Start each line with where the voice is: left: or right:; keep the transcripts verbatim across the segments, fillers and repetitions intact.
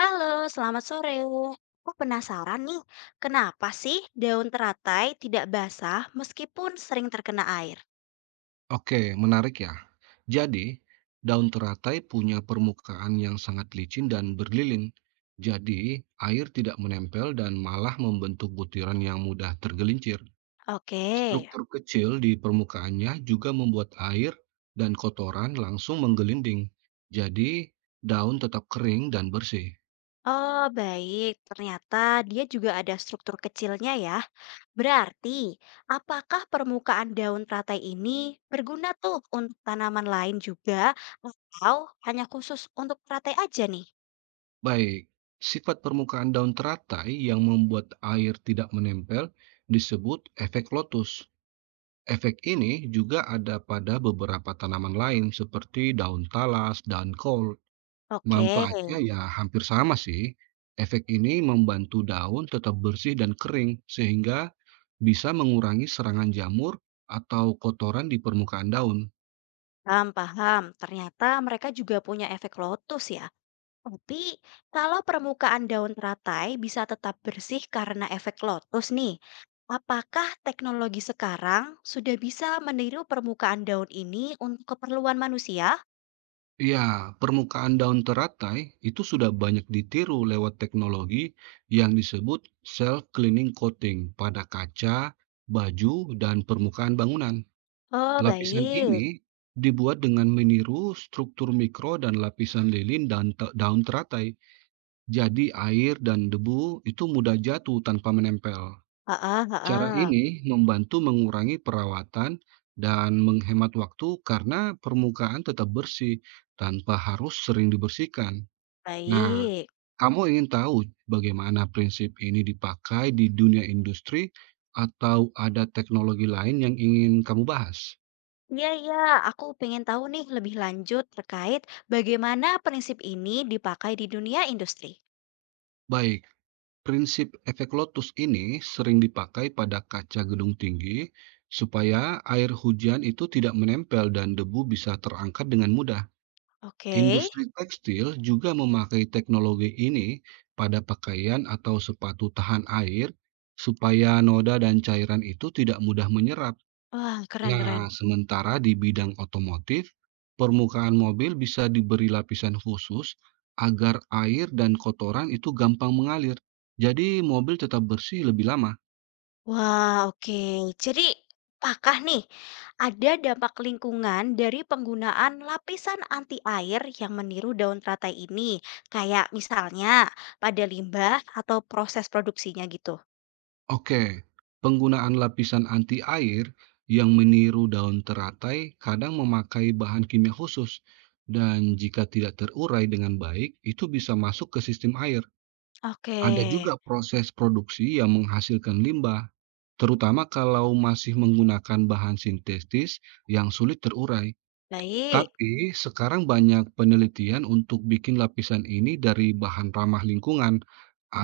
left: Halo, selamat sore. Aku penasaran nih, kenapa sih daun teratai tidak basah meskipun sering terkena air?
right: Oke, menarik ya. Jadi, daun teratai punya permukaan yang sangat licin dan berlilin. Jadi, air tidak menempel dan malah membentuk butiran yang mudah tergelincir.
left: Oke.
right: Struktur kecil di permukaannya juga membuat air dan kotoran langsung menggelinding. Jadi, daun tetap kering dan bersih.
left: Oh, baik. Ternyata dia juga ada struktur kecilnya ya. Berarti, apakah permukaan daun teratai ini berguna tuh untuk tanaman lain juga atau hanya khusus untuk teratai aja nih?
right: Baik, sifat permukaan daun teratai yang membuat air tidak menempel disebut efek lotus. Efek ini juga ada pada beberapa tanaman lain seperti daun talas dan kol.
left: Oke,
right: Manfaatnya ya hampir sama sih. Efek ini membantu daun tetap bersih dan kering sehingga bisa mengurangi serangan jamur atau kotoran di permukaan daun.
left: paham, paham. Ternyata mereka juga punya efek lotus ya. Tapi, kalau permukaan daun teratai bisa tetap bersih karena efek lotus nih, apakah teknologi sekarang sudah bisa meniru permukaan daun ini untuk keperluan manusia?
right: Ya, permukaan daun teratai itu sudah banyak ditiru lewat teknologi yang disebut self-cleaning coating pada kaca, baju, dan permukaan bangunan.
left: Oh,
right: Lapisan
left: baik.
right: ini dibuat dengan meniru struktur mikro dan lapisan lilin dan te- daun teratai. Jadi air dan debu itu mudah jatuh tanpa menempel.
left: Heeh,
right: Cara
left: heeh.
right: ini membantu mengurangi perawatan dan menghemat waktu karena permukaan tetap bersih tanpa harus sering dibersihkan. Nah,
left: Baik.
right: kamu ingin tahu bagaimana prinsip ini dipakai di dunia industri atau ada teknologi lain yang ingin kamu bahas?
left: Iya, iya, aku pengen tahu nih lebih lanjut terkait bagaimana prinsip ini dipakai di dunia industri.
right: Baik. Prinsip efek lotus ini sering dipakai pada kaca gedung tinggi supaya air hujan itu tidak menempel dan debu bisa terangkat dengan mudah.
left: Oke.
right: Industri tekstil juga memakai teknologi ini pada pakaian atau sepatu tahan air supaya noda dan cairan itu tidak mudah menyerap.
left: Wah,
right: Nah,
left: keren-keren.
right: sementara di bidang otomotif, permukaan mobil bisa diberi lapisan khusus agar air dan kotoran itu gampang mengalir. Jadi mobil tetap bersih lebih lama.
left: Wah, oke. Jadi, apakah nih ada dampak lingkungan dari penggunaan lapisan anti air yang meniru daun teratai ini? Kayak misalnya pada limbah atau proses produksinya gitu.
right: Oke, penggunaan lapisan anti air yang meniru daun teratai kadang memakai bahan kimia khusus dan jika tidak terurai dengan baik, itu bisa masuk ke sistem air.
left: Oke,
right: Ada juga proses produksi yang menghasilkan limbah, terutama kalau masih menggunakan bahan sintetis yang sulit terurai.
left: baik.
right: Tapi sekarang banyak penelitian untuk bikin lapisan ini dari bahan ramah lingkungan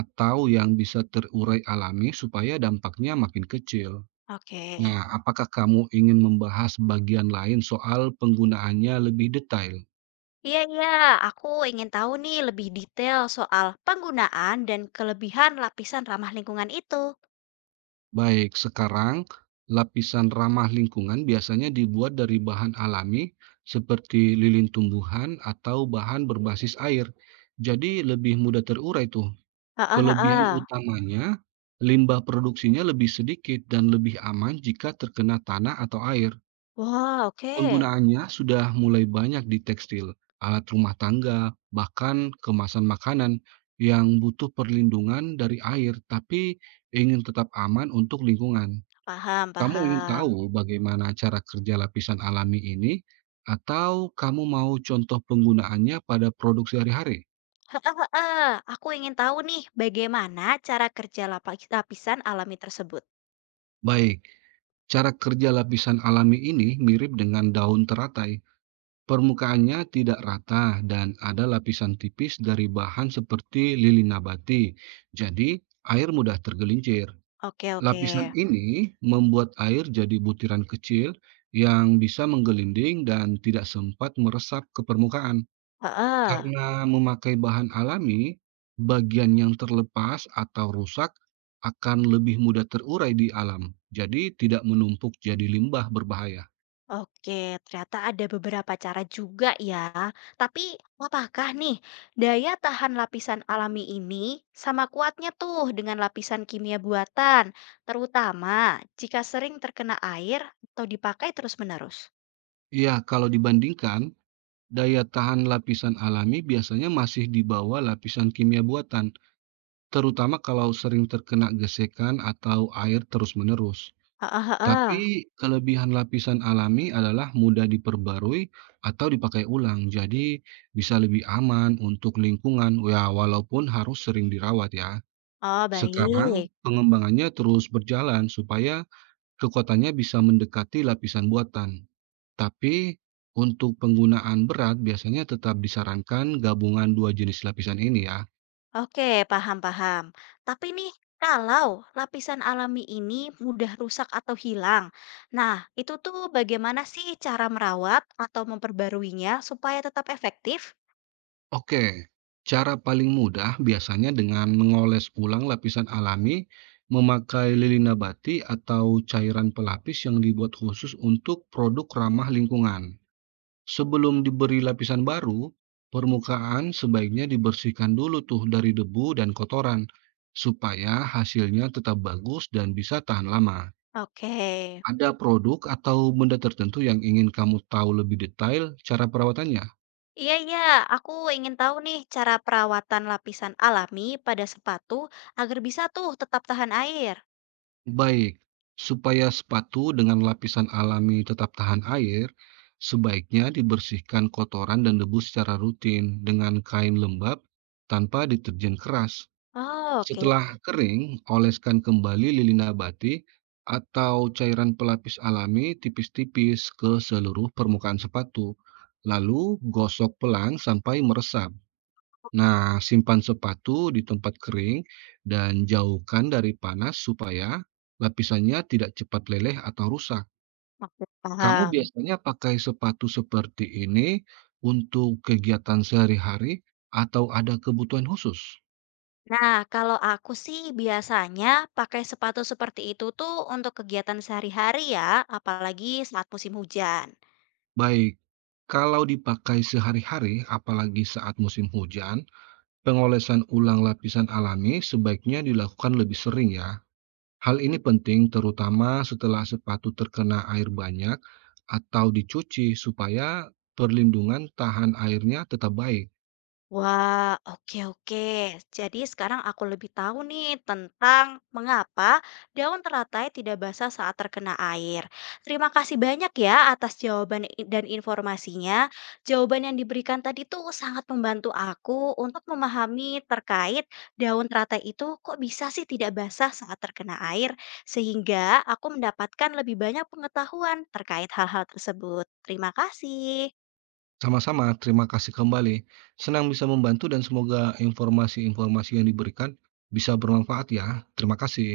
right: atau yang bisa terurai alami supaya dampaknya makin kecil.
left: Oke.
right: Nah, apakah kamu ingin membahas bagian lain soal penggunaannya lebih detail?
left: Iya, iya, aku ingin tahu nih lebih detail soal penggunaan dan kelebihan lapisan ramah lingkungan itu.
right: Baik, sekarang lapisan ramah lingkungan biasanya dibuat dari bahan alami seperti lilin tumbuhan atau bahan berbasis air. Jadi lebih mudah terurai tuh.
left: Heeh,
right: Kelebihan
left: heeh.
right: utamanya, limbah produksinya lebih sedikit dan lebih aman jika terkena tanah atau air.
left: Wah, oke.
right: Penggunaannya sudah mulai banyak di tekstil, alat rumah tangga, bahkan kemasan makanan yang butuh perlindungan dari air tapi ingin tetap aman untuk lingkungan.
left: Paham,
right: Kamu ingin
left: paham.
right: tahu bagaimana cara kerja lapisan alami ini, atau kamu mau contoh penggunaannya pada produk sehari-hari?
left: Heeh heeh. Aku ingin tahu nih bagaimana cara kerja lapis lapisan alami tersebut.
right: Baik, cara kerja lapisan alami ini mirip dengan daun teratai. Permukaannya tidak rata dan ada lapisan tipis dari bahan seperti lilin nabati. Jadi, air mudah tergelincir.
left: Oke oke.
right: Lapisan ini membuat air jadi butiran kecil yang bisa menggelinding dan tidak sempat meresap ke permukaan.
left: Heeh.
right: Karena memakai bahan alami, bagian yang terlepas atau rusak akan lebih mudah terurai di alam, jadi tidak menumpuk jadi limbah berbahaya.
left: Oke, ternyata ada beberapa cara juga ya. Tapi apakah nih daya tahan lapisan alami ini sama kuatnya tuh dengan lapisan kimia buatan, terutama jika sering terkena air atau dipakai terus-menerus?
right: Iya, kalau dibandingkan, daya tahan lapisan alami biasanya masih di bawah lapisan kimia buatan, terutama kalau sering terkena gesekan atau air terus-menerus.
left: Heeh heeh.
right: Tapi kelebihan lapisan alami adalah mudah diperbarui atau dipakai ulang, jadi bisa lebih aman untuk lingkungan ya walaupun harus sering dirawat ya.
left: Oh,
right: Sekarang
left: baik.
right: pengembangannya terus berjalan supaya kekuatannya bisa mendekati lapisan buatan. Tapi untuk penggunaan berat biasanya tetap disarankan gabungan dua jenis lapisan ini ya.
left: Oke, paham-paham. Tapi nih, kalau lapisan alami ini mudah rusak atau hilang, nah itu tuh bagaimana sih cara merawat atau memperbaruinya supaya tetap efektif?
right: Oke, cara paling mudah biasanya dengan mengoles ulang lapisan alami, memakai lilin nabati atau cairan pelapis yang dibuat khusus untuk produk ramah lingkungan. Sebelum diberi lapisan baru, permukaan sebaiknya dibersihkan dulu tuh dari debu dan kotoran, supaya hasilnya tetap bagus dan bisa tahan lama.
left: Oke.
right: Ada produk atau benda tertentu yang ingin kamu tahu lebih detail cara perawatannya?
left: Iya, iya, aku ingin tahu nih cara perawatan lapisan alami pada sepatu agar bisa tuh tetap tahan air.
right: Baik, supaya sepatu dengan lapisan alami tetap tahan air, sebaiknya dibersihkan kotoran dan debu secara rutin dengan kain lembab tanpa deterjen keras.
left: Oh, oke.
right: Setelah kering, oleskan kembali lilin nabati atau cairan pelapis alami tipis-tipis ke seluruh permukaan sepatu. Lalu gosok pelan sampai meresap. Nah, simpan sepatu di tempat kering dan jauhkan dari panas supaya lapisannya tidak cepat leleh atau rusak.
left: Oke,
right: Kamu
left: paham.
right: biasanya pakai sepatu seperti ini untuk kegiatan sehari-hari atau ada kebutuhan khusus?
left: Nah, kalau aku sih biasanya pakai sepatu seperti itu tuh untuk kegiatan sehari-hari ya, apalagi saat musim hujan.
right: Baik, kalau dipakai sehari-hari, apalagi saat musim hujan, pengolesan ulang lapisan alami sebaiknya dilakukan lebih sering ya. Hal ini penting terutama setelah sepatu terkena air banyak atau dicuci supaya perlindungan tahan airnya tetap baik.
left: Wah, oke oke. Jadi sekarang aku lebih tahu nih tentang mengapa daun teratai tidak basah saat terkena air. Terima kasih banyak ya atas jawaban i- dan informasinya. Jawaban yang diberikan tadi tuh sangat membantu aku untuk memahami terkait daun teratai itu kok bisa sih tidak basah saat terkena air, sehingga aku mendapatkan lebih banyak pengetahuan terkait hal-hal tersebut. Terima kasih.
right: Sama-sama, terima kasih kembali. Senang bisa membantu dan semoga informasi-informasi yang diberikan bisa bermanfaat ya. Terima kasih.